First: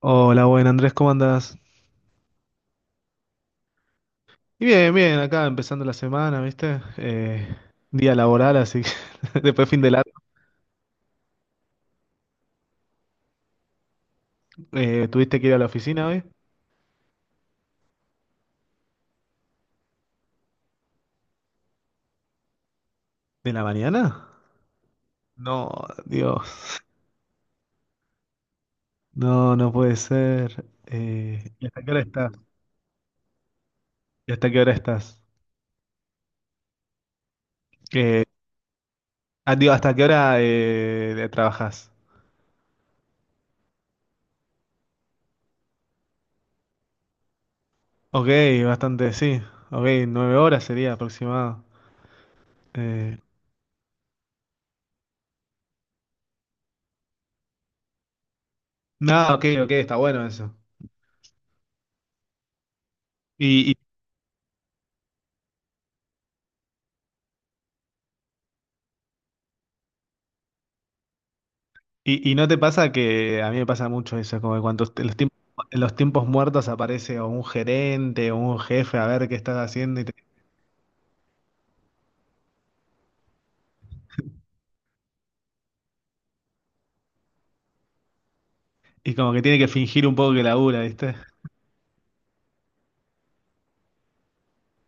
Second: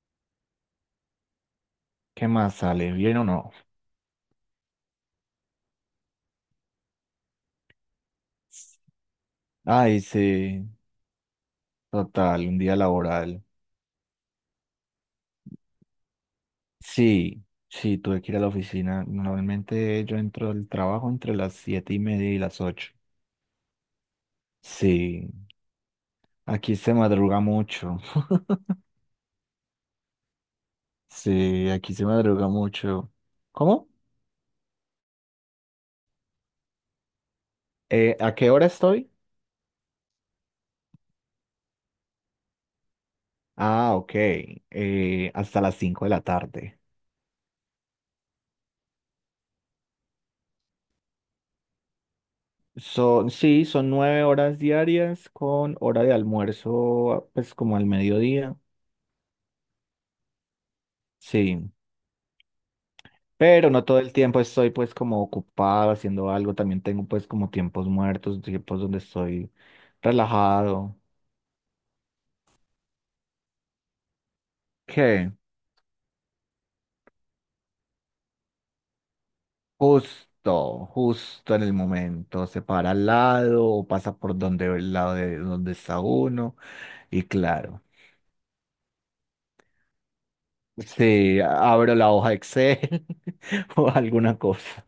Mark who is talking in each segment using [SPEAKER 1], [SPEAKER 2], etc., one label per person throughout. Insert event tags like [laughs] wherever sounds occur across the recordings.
[SPEAKER 1] Hola, buen Andrés, ¿cómo andás?
[SPEAKER 2] ¿Qué más sale? ¿Bien o no?
[SPEAKER 1] Y bien, bien, acá empezando la semana, ¿viste? Día laboral, así que [laughs] después fin de
[SPEAKER 2] Ay,
[SPEAKER 1] largo.
[SPEAKER 2] sí, total, un día laboral.
[SPEAKER 1] ¿Tuviste que ir a la oficina hoy?
[SPEAKER 2] Sí, sí, tuve que ir a la oficina. Normalmente yo entro al trabajo entre las 7:30 y las 8.
[SPEAKER 1] ¿De la mañana?
[SPEAKER 2] Sí,
[SPEAKER 1] No,
[SPEAKER 2] aquí
[SPEAKER 1] Dios,
[SPEAKER 2] se madruga mucho. [laughs]
[SPEAKER 1] no, no puede ser. ¿Y
[SPEAKER 2] Sí,
[SPEAKER 1] hasta qué
[SPEAKER 2] aquí
[SPEAKER 1] hora
[SPEAKER 2] se
[SPEAKER 1] estás?
[SPEAKER 2] madruga mucho. ¿Cómo?
[SPEAKER 1] ¿Y hasta qué hora estás? Eh,
[SPEAKER 2] ¿A qué hora estoy?
[SPEAKER 1] ah, digo, ¿hasta qué hora trabajas?
[SPEAKER 2] Ah, ok. Hasta las 5 de la tarde.
[SPEAKER 1] Ok, bastante, sí. Ok, nueve horas sería aproximado. Eh,
[SPEAKER 2] Son, sí, son 9 horas diarias con hora de almuerzo, pues como al mediodía.
[SPEAKER 1] no, ok, ok, está bueno eso.
[SPEAKER 2] Sí. Pero
[SPEAKER 1] ¿Y,
[SPEAKER 2] no todo el tiempo estoy pues como ocupado haciendo algo, también tengo pues como tiempos muertos, tiempos donde estoy relajado.
[SPEAKER 1] y no te pasa que a mí me pasa mucho eso, como que cuando
[SPEAKER 2] ¿Qué?
[SPEAKER 1] en los tiempos muertos aparece o un gerente o un jefe a ver qué estás haciendo y,
[SPEAKER 2] Justo, justo en el momento, se para al lado o pasa por donde el lado de donde está uno y claro,
[SPEAKER 1] y como que tiene que fingir un poco que labura, ¿viste?
[SPEAKER 2] sí, abro la hoja Excel [laughs] o alguna cosa.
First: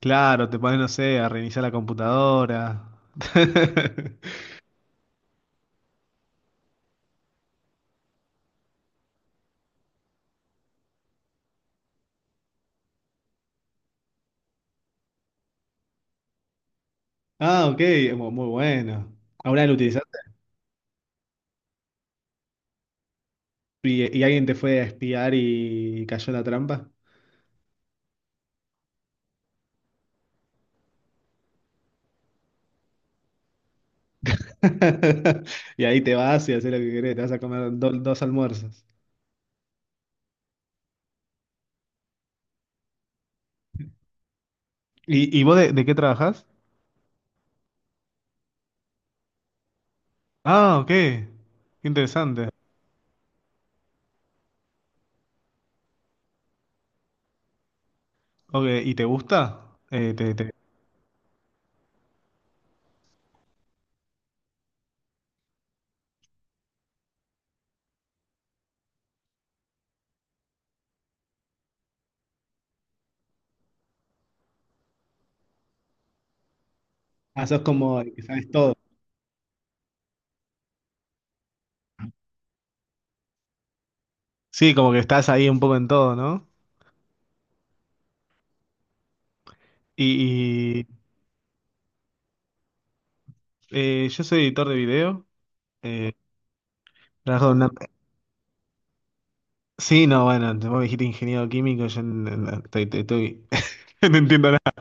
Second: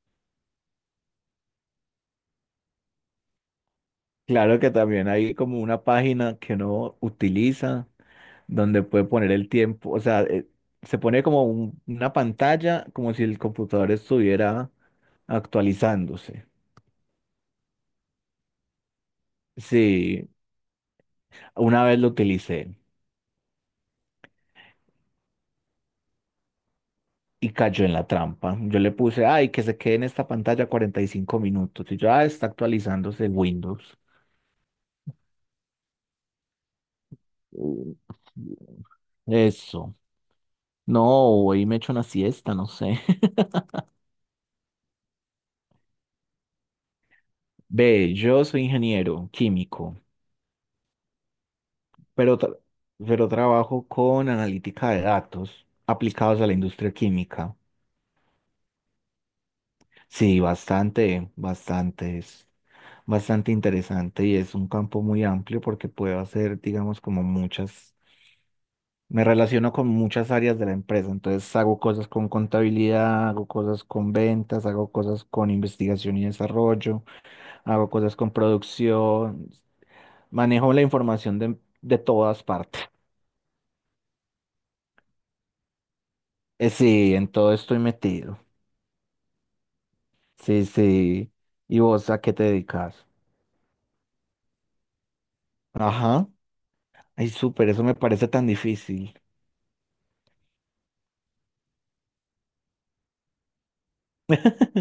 [SPEAKER 1] Claro, te pones, no sé, a reiniciar la computadora. [laughs]
[SPEAKER 2] Claro que también hay como una página que uno utiliza donde puede poner el tiempo, o sea, se pone como una pantalla, como si el computador estuviera actualizándose.
[SPEAKER 1] Ah, ok, muy bueno. ¿Ahora lo utilizaste?
[SPEAKER 2] Sí, una vez lo utilicé
[SPEAKER 1] Y alguien te fue a espiar y cayó en la trampa?
[SPEAKER 2] y cayó en la trampa. Yo le puse, ay, que se quede en esta pantalla 45 minutos. Y yo, ah, está actualizándose Windows.
[SPEAKER 1] [laughs] Y ahí te vas y haces lo que querés, te vas a comer
[SPEAKER 2] Mm,
[SPEAKER 1] dos almuerzos.
[SPEAKER 2] eso. No, hoy me echo una siesta, no sé. [laughs]
[SPEAKER 1] Y vos de qué trabajás?
[SPEAKER 2] Ve, yo soy ingeniero químico.
[SPEAKER 1] Ah, ok, qué
[SPEAKER 2] pero,
[SPEAKER 1] interesante.
[SPEAKER 2] tra- pero trabajo con analítica de datos aplicados a la industria química.
[SPEAKER 1] Ok, ¿y te gusta?
[SPEAKER 2] Sí, bastante, bastante, es bastante interesante y es un campo muy amplio porque puedo hacer, digamos, como muchas, me relaciono con muchas áreas de la empresa, entonces hago cosas con contabilidad, hago cosas con ventas, hago cosas con investigación y desarrollo,
[SPEAKER 1] Ah, sos
[SPEAKER 2] hago
[SPEAKER 1] como el
[SPEAKER 2] cosas
[SPEAKER 1] que
[SPEAKER 2] con
[SPEAKER 1] sabes todo.
[SPEAKER 2] producción, manejo la información de todas partes.
[SPEAKER 1] Sí, como que estás ahí un poco en todo, ¿no?
[SPEAKER 2] Sí, en todo estoy metido. Sí,
[SPEAKER 1] Y, y,
[SPEAKER 2] sí. ¿Y vos a qué te dedicas?
[SPEAKER 1] yo soy editor de video. eh,
[SPEAKER 2] Ajá. Ay,
[SPEAKER 1] trabajo en
[SPEAKER 2] súper,
[SPEAKER 1] una-
[SPEAKER 2] eso me parece tan difícil.
[SPEAKER 1] Sí, no, bueno, vos me dijiste ingeniero químico, yo n- n- estoy- estoy- estoy- [laughs] no entiendo nada,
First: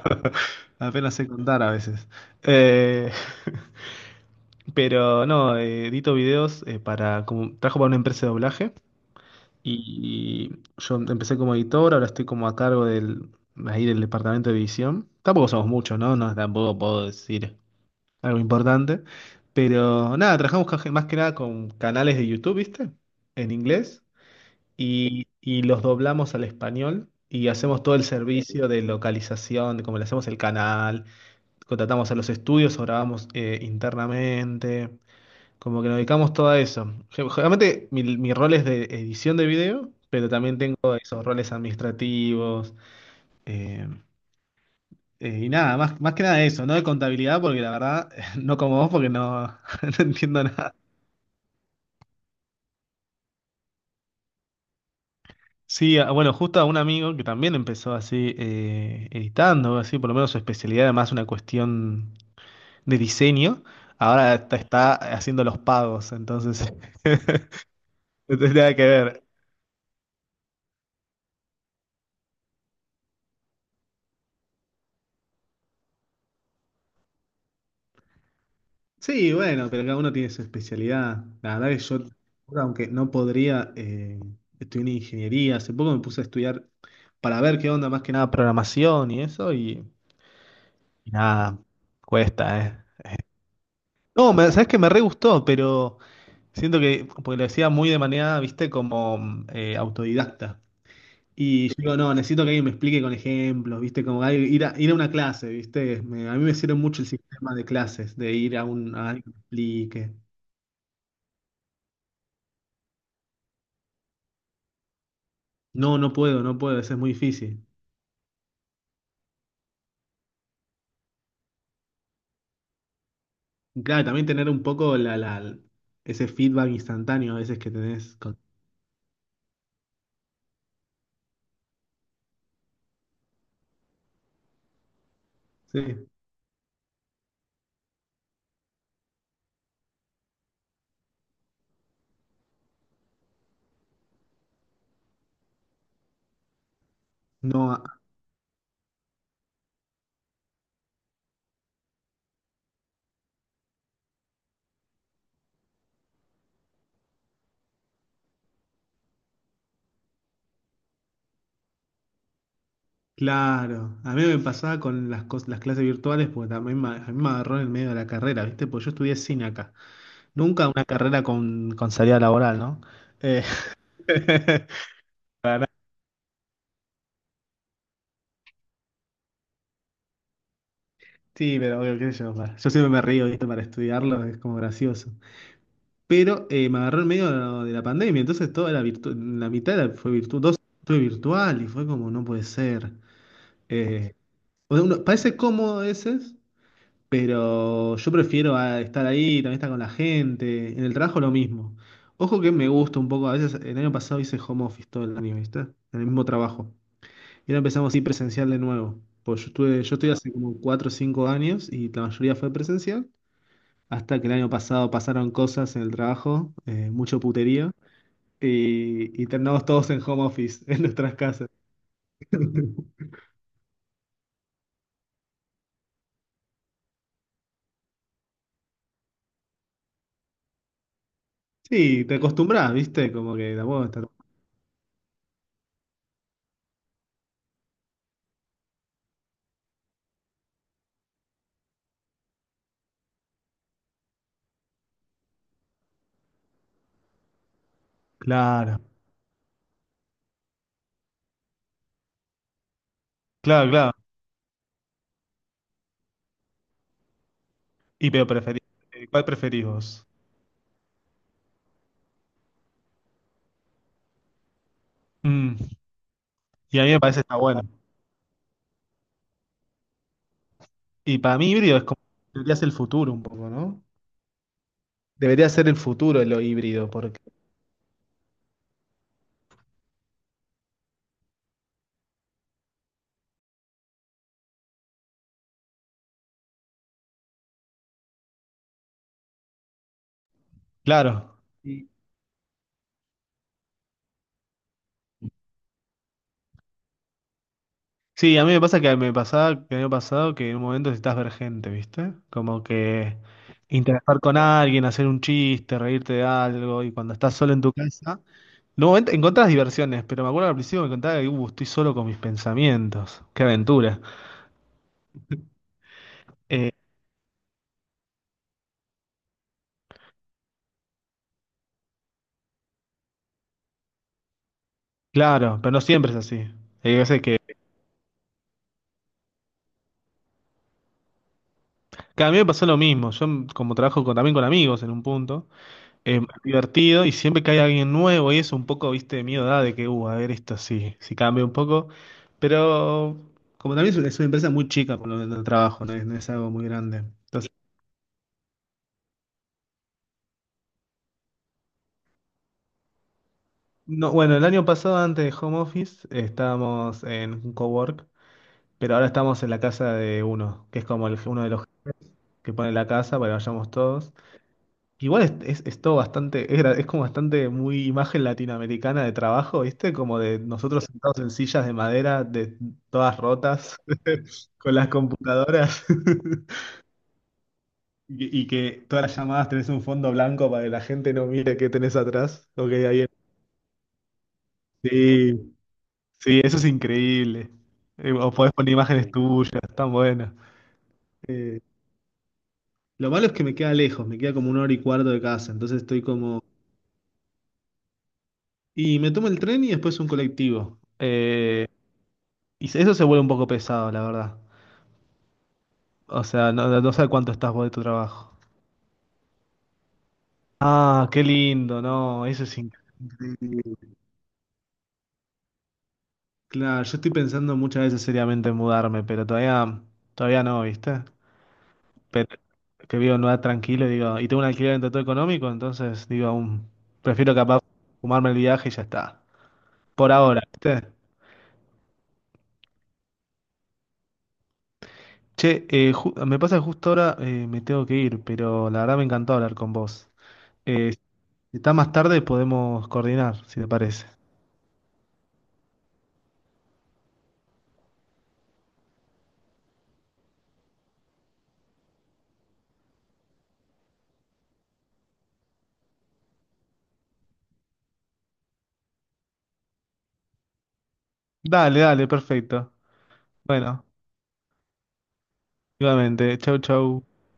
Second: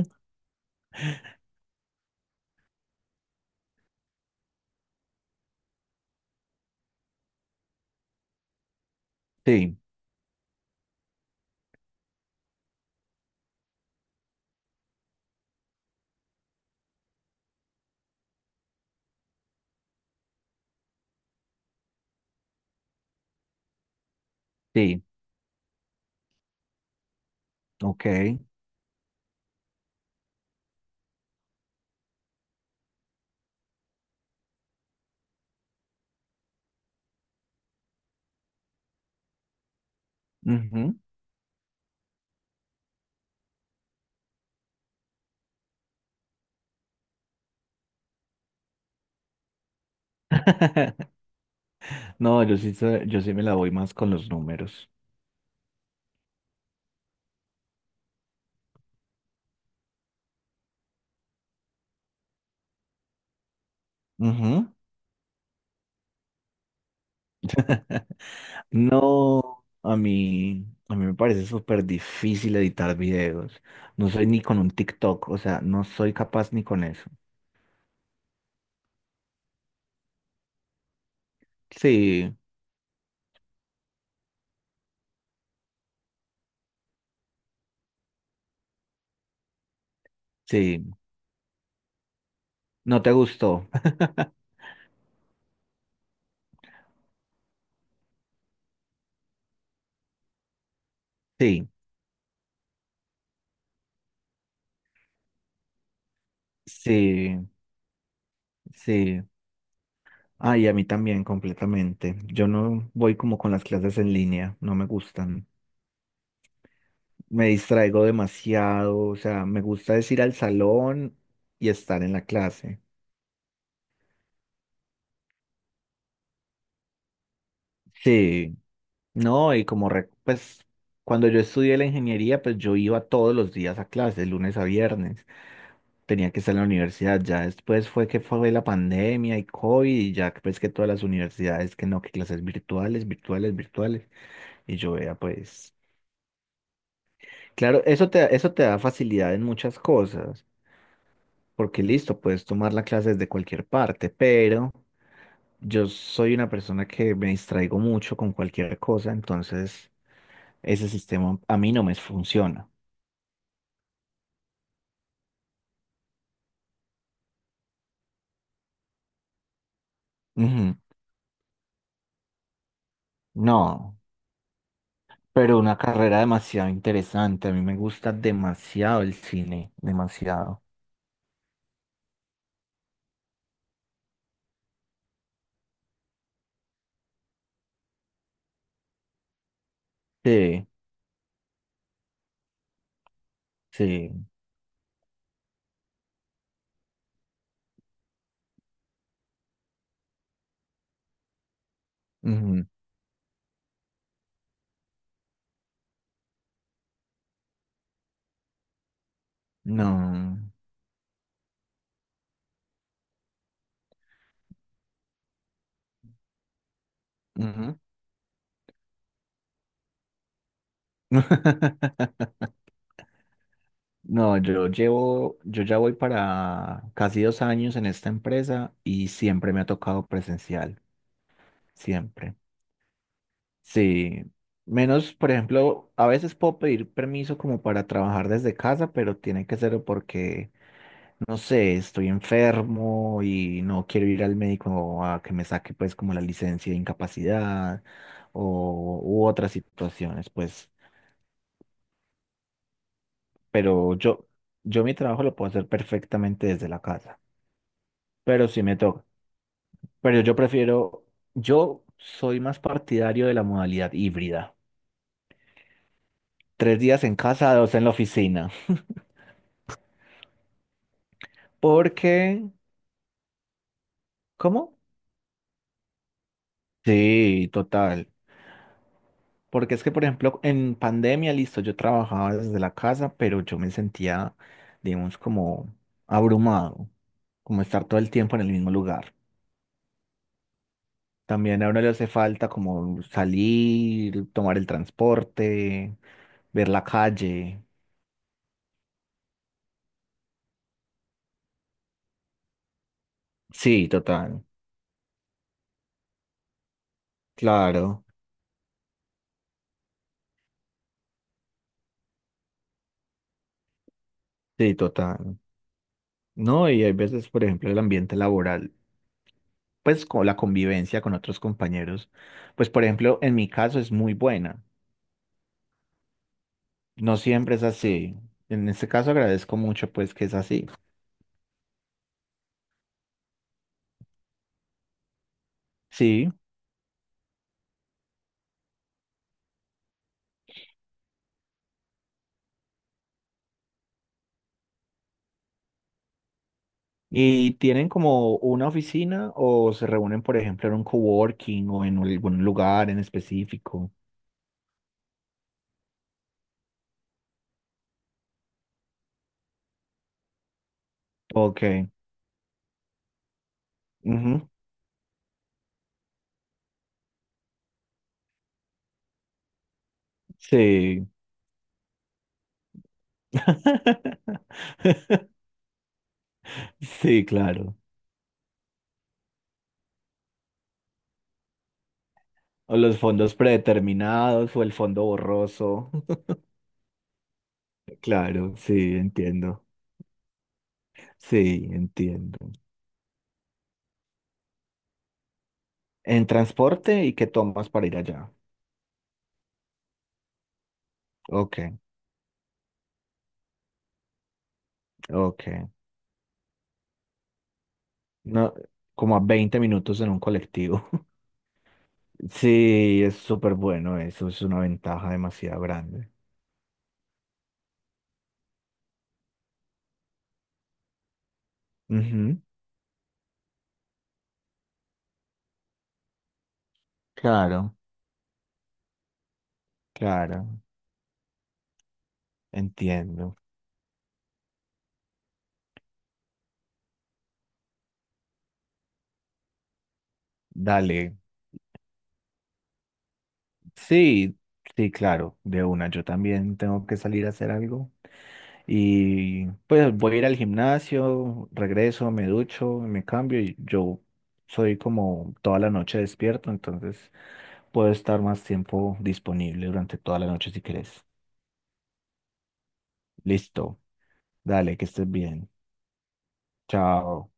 [SPEAKER 1] apenas sé contar a veces. Eh, [laughs] pero no, edito videos para, como, trabajo para una empresa de doblaje.
[SPEAKER 2] Sí,
[SPEAKER 1] Y yo empecé como editor, ahora estoy como a cargo del, ahí del departamento de edición. Tampoco somos muchos, ¿no? No, tampoco puedo decir algo importante. Pero nada, trabajamos más que nada con canales de YouTube, ¿viste? En inglés.
[SPEAKER 2] sí,
[SPEAKER 1] Y los doblamos al español y hacemos todo el
[SPEAKER 2] ok.
[SPEAKER 1] servicio de localización, de cómo le hacemos el canal, contratamos a los estudios o grabamos internamente. Como que nos dedicamos todo a eso. Generalmente mi rol es de edición de video, pero también tengo
[SPEAKER 2] Ujú.
[SPEAKER 1] esos roles administrativos. eh, y nada, más, más que nada eso, no de contabilidad, porque la verdad, [laughs] no como vos, porque no, [laughs] no entiendo nada.
[SPEAKER 2] [laughs] No, yo sí, yo sí me la voy más con los números.
[SPEAKER 1] Sí, ah, bueno, justo a un amigo que también empezó así editando, así por lo menos su especialidad, además una cuestión de diseño, ahora está,
[SPEAKER 2] Ujú.
[SPEAKER 1] está haciendo los pagos, entonces [laughs] no tiene nada que ver.
[SPEAKER 2] No, a mí me parece súper difícil editar videos. No soy ni con un TikTok, o sea, no soy capaz ni con eso.
[SPEAKER 1] Sí, bueno, pero cada uno tiene su especialidad. La verdad que yo,
[SPEAKER 2] Sí,
[SPEAKER 1] aunque no podría, estudié en ingeniería. Hace poco me puse a estudiar para ver qué onda, más que nada programación y eso,
[SPEAKER 2] sí.
[SPEAKER 1] y nada, cuesta, ¿eh?
[SPEAKER 2] ¿No te gustó? [laughs]
[SPEAKER 1] No, me, sabes que me re gustó, pero siento que, porque lo hacía muy de manera, viste, como autodidacta. Y
[SPEAKER 2] Sí,
[SPEAKER 1] yo digo, no, necesito que alguien me explique con ejemplos, viste, como ir a una clase, viste. A mí me sirve mucho el
[SPEAKER 2] sí,
[SPEAKER 1] sistema de clases, de ir a, un, a
[SPEAKER 2] sí.
[SPEAKER 1] alguien que me explique.
[SPEAKER 2] Ah, y a mí también, completamente. Yo no voy como con las clases en línea, no me gustan.
[SPEAKER 1] No, no puedo, no puedo, eso es muy
[SPEAKER 2] Me
[SPEAKER 1] difícil.
[SPEAKER 2] distraigo demasiado, o sea, me gusta es ir al salón y estar en la clase.
[SPEAKER 1] Y Claro, también tener un poco ese feedback instantáneo a veces que tenés con...
[SPEAKER 2] Sí, no, y como, pues, cuando yo estudié la ingeniería, pues yo iba todos los días a clases, lunes a viernes.
[SPEAKER 1] Sí.
[SPEAKER 2] Tenía que estar en la universidad, ya después fue que fue la pandemia y COVID, y ya pues que todas las universidades, que no, que clases virtuales, virtuales, virtuales. Y yo vea, pues.
[SPEAKER 1] No,
[SPEAKER 2] Claro,
[SPEAKER 1] a-
[SPEAKER 2] eso te da facilidad en muchas cosas, porque listo, puedes tomar la clase desde cualquier parte, pero yo soy una persona que me distraigo mucho con cualquier cosa, entonces ese sistema a mí no me funciona.
[SPEAKER 1] claro. A mí me pasaba con las, las clases virtuales porque también me, a mí me agarró en el medio de la carrera, ¿viste? Porque yo estudié cine acá. Nunca
[SPEAKER 2] Ujú.
[SPEAKER 1] una carrera con salida laboral, ¿no? Eh,
[SPEAKER 2] No,
[SPEAKER 1] [laughs]
[SPEAKER 2] pero una carrera demasiado interesante, a mí me gusta demasiado el cine, demasiado.
[SPEAKER 1] Sí, pero bueno, qué sé yo, yo siempre me río, ¿viste? Para estudiarlo es como gracioso. Pero me agarró en medio de la pandemia, entonces toda fue virtual, dos
[SPEAKER 2] Sí,
[SPEAKER 1] fue virtual y fue como, no puede ser.
[SPEAKER 2] sí.
[SPEAKER 1] Eh, o sea, parece cómodo a veces, pero yo prefiero a estar ahí, también estar con la gente, en el trabajo lo mismo. Ojo que
[SPEAKER 2] Ujú.
[SPEAKER 1] me gusta un poco, a veces el año pasado hice home office todo el año, ¿viste? En el mismo trabajo. Y ahora empezamos así presencial de nuevo. Pues yo estuve, yo estoy hace
[SPEAKER 2] No.
[SPEAKER 1] como 4 o 5 años y la mayoría fue presencial. Hasta que el año pasado pasaron cosas en el trabajo, mucho putería
[SPEAKER 2] Ujú.
[SPEAKER 1] y terminamos todos en home office, [laughs] en nuestras casas.
[SPEAKER 2] [laughs]
[SPEAKER 1] [laughs]
[SPEAKER 2] No, yo llevo, yo ya voy para casi 2 años en esta empresa y siempre me ha tocado presencial,
[SPEAKER 1] Sí, te
[SPEAKER 2] siempre.
[SPEAKER 1] acostumbras, ¿viste? Como que tampoco está tan-
[SPEAKER 2] Sí, menos, por ejemplo, a veces puedo pedir permiso como para trabajar desde casa, pero tiene que ser porque, no sé, estoy enfermo y no quiero ir al médico a que me saque pues como la licencia de incapacidad
[SPEAKER 1] Claro,
[SPEAKER 2] o u otras situaciones, pues,
[SPEAKER 1] claro, claro.
[SPEAKER 2] pero yo mi trabajo lo puedo hacer perfectamente desde la casa,
[SPEAKER 1] Y pero
[SPEAKER 2] pero
[SPEAKER 1] preferís,
[SPEAKER 2] sí me toca.
[SPEAKER 1] ¿Cuál preferís vos?
[SPEAKER 2] Pero yo prefiero, yo soy más partidario de la modalidad híbrida.
[SPEAKER 1] Mm,
[SPEAKER 2] Tres
[SPEAKER 1] y a mí me
[SPEAKER 2] días en
[SPEAKER 1] parece que está
[SPEAKER 2] casa,
[SPEAKER 1] bueno.
[SPEAKER 2] 2 en la oficina.
[SPEAKER 1] Y para mí híbrido es como
[SPEAKER 2] Porque,
[SPEAKER 1] debería ser el futuro un poco, ¿no?
[SPEAKER 2] ¿cómo?
[SPEAKER 1] Debería ser el futuro lo híbrido, porque
[SPEAKER 2] Sí, total. Porque es que, por ejemplo, en pandemia, listo, yo trabajaba desde la casa, pero yo me sentía, digamos, como abrumado, como estar todo el tiempo en el mismo lugar.
[SPEAKER 1] claro,
[SPEAKER 2] También a uno le hace falta como salir, tomar el transporte, ver la calle.
[SPEAKER 1] sí, a mí me pasa que me pasaba, que me ha pasado que en un momento necesitas ver gente, ¿viste? Como que
[SPEAKER 2] Sí,
[SPEAKER 1] interactuar con
[SPEAKER 2] total.
[SPEAKER 1] alguien, hacer un chiste, reírte de algo, y cuando estás solo en tu
[SPEAKER 2] Claro,
[SPEAKER 1] casa, en un momento encontrás diversiones, pero me acuerdo que al principio me contaba que estoy solo con mis pensamientos, qué aventura.
[SPEAKER 2] sí, total. No,
[SPEAKER 1] Eh,
[SPEAKER 2] y hay veces, por ejemplo, el ambiente laboral, pues con la convivencia con otros compañeros, pues por ejemplo, en mi caso es muy buena.
[SPEAKER 1] claro, pero no siempre es así. Hay
[SPEAKER 2] No
[SPEAKER 1] veces
[SPEAKER 2] siempre es así. En este caso agradezco mucho, pues, que es así.
[SPEAKER 1] que a mí me pasó lo mismo, yo como trabajo también con amigos en un punto.
[SPEAKER 2] Sí.
[SPEAKER 1] Divertido y siempre que hay alguien nuevo y eso un poco, viste, de miedo da de que, a ver esto sí, si cambia un poco, pero como también es una empresa muy chica por lo menos el trabajo, no es, no es algo muy grande. Entonces,
[SPEAKER 2] ¿Y tienen como una oficina o se reúnen, por ejemplo, en un coworking o en algún lugar en específico?
[SPEAKER 1] no, bueno, el año pasado antes de home office estábamos en un cowork, pero ahora estamos en la casa de uno, que es como uno de los
[SPEAKER 2] Ok.
[SPEAKER 1] que pone la casa para que vayamos todos.
[SPEAKER 2] Ujú.
[SPEAKER 1] Igual es todo bastante, es como bastante muy imagen latinoamericana de trabajo, ¿viste? Como de nosotros
[SPEAKER 2] Sí.
[SPEAKER 1] sentados en sillas de madera, de todas rotas, [laughs] con las
[SPEAKER 2] [laughs]
[SPEAKER 1] computadoras, [laughs]
[SPEAKER 2] Sí, claro.
[SPEAKER 1] y que todas las llamadas tenés un fondo blanco para que la gente no mire qué tenés atrás, lo que
[SPEAKER 2] O
[SPEAKER 1] hay
[SPEAKER 2] los
[SPEAKER 1] ahí.
[SPEAKER 2] fondos predeterminados o el fondo
[SPEAKER 1] Sí,
[SPEAKER 2] borroso. [laughs]
[SPEAKER 1] sí, eso es increíble. O podés
[SPEAKER 2] Claro,
[SPEAKER 1] poner
[SPEAKER 2] sí,
[SPEAKER 1] imágenes Sí. tuyas,
[SPEAKER 2] entiendo.
[SPEAKER 1] tan buenas. Eh,
[SPEAKER 2] Sí, entiendo.
[SPEAKER 1] lo malo es que me queda lejos, me queda como una hora y cuarto de casa, entonces estoy
[SPEAKER 2] ¿En
[SPEAKER 1] como...
[SPEAKER 2] transporte y qué tomas para ir allá?
[SPEAKER 1] Y me tomo el tren y después un colectivo.
[SPEAKER 2] Ok,
[SPEAKER 1] Y eso se vuelve un poco pesado, la verdad.
[SPEAKER 2] ok.
[SPEAKER 1] O sea, no, no sabes cuánto estás vos de tu trabajo.
[SPEAKER 2] No, como a 20 minutos en un colectivo. [laughs]
[SPEAKER 1] Ah, qué lindo, no, eso es
[SPEAKER 2] Sí, es súper
[SPEAKER 1] increíble.
[SPEAKER 2] bueno eso, es una ventaja demasiado grande.
[SPEAKER 1] Claro, yo estoy pensando muchas veces seriamente en mudarme, pero todavía, todavía no, ¿viste? Pero
[SPEAKER 2] Ujú,
[SPEAKER 1] que vivo en un lugar tranquilo, digo, y tengo un alquiler en todo económico, entonces digo, aún prefiero capaz
[SPEAKER 2] claro,
[SPEAKER 1] fumarme el viaje y ya está. Por ahora,
[SPEAKER 2] claro,
[SPEAKER 1] ¿viste?
[SPEAKER 2] entiendo.
[SPEAKER 1] Che, me pasa que justo ahora me tengo que ir, pero la verdad me encantó hablar con vos. Eh,
[SPEAKER 2] Dale,
[SPEAKER 1] si está más tarde podemos coordinar, si te parece.
[SPEAKER 2] sí, sí, claro, de una. Yo también tengo que salir a hacer algo. Y pues voy a ir al gimnasio, regreso, me ducho, me cambio y yo soy como toda la noche despierto, entonces puedo estar más tiempo disponible durante toda la noche si querés.
[SPEAKER 1] Dale, dale, perfecto.
[SPEAKER 2] Listo,
[SPEAKER 1] Bueno,
[SPEAKER 2] dale, que estés bien.
[SPEAKER 1] igualmente. Chau, chau.
[SPEAKER 2] Chao.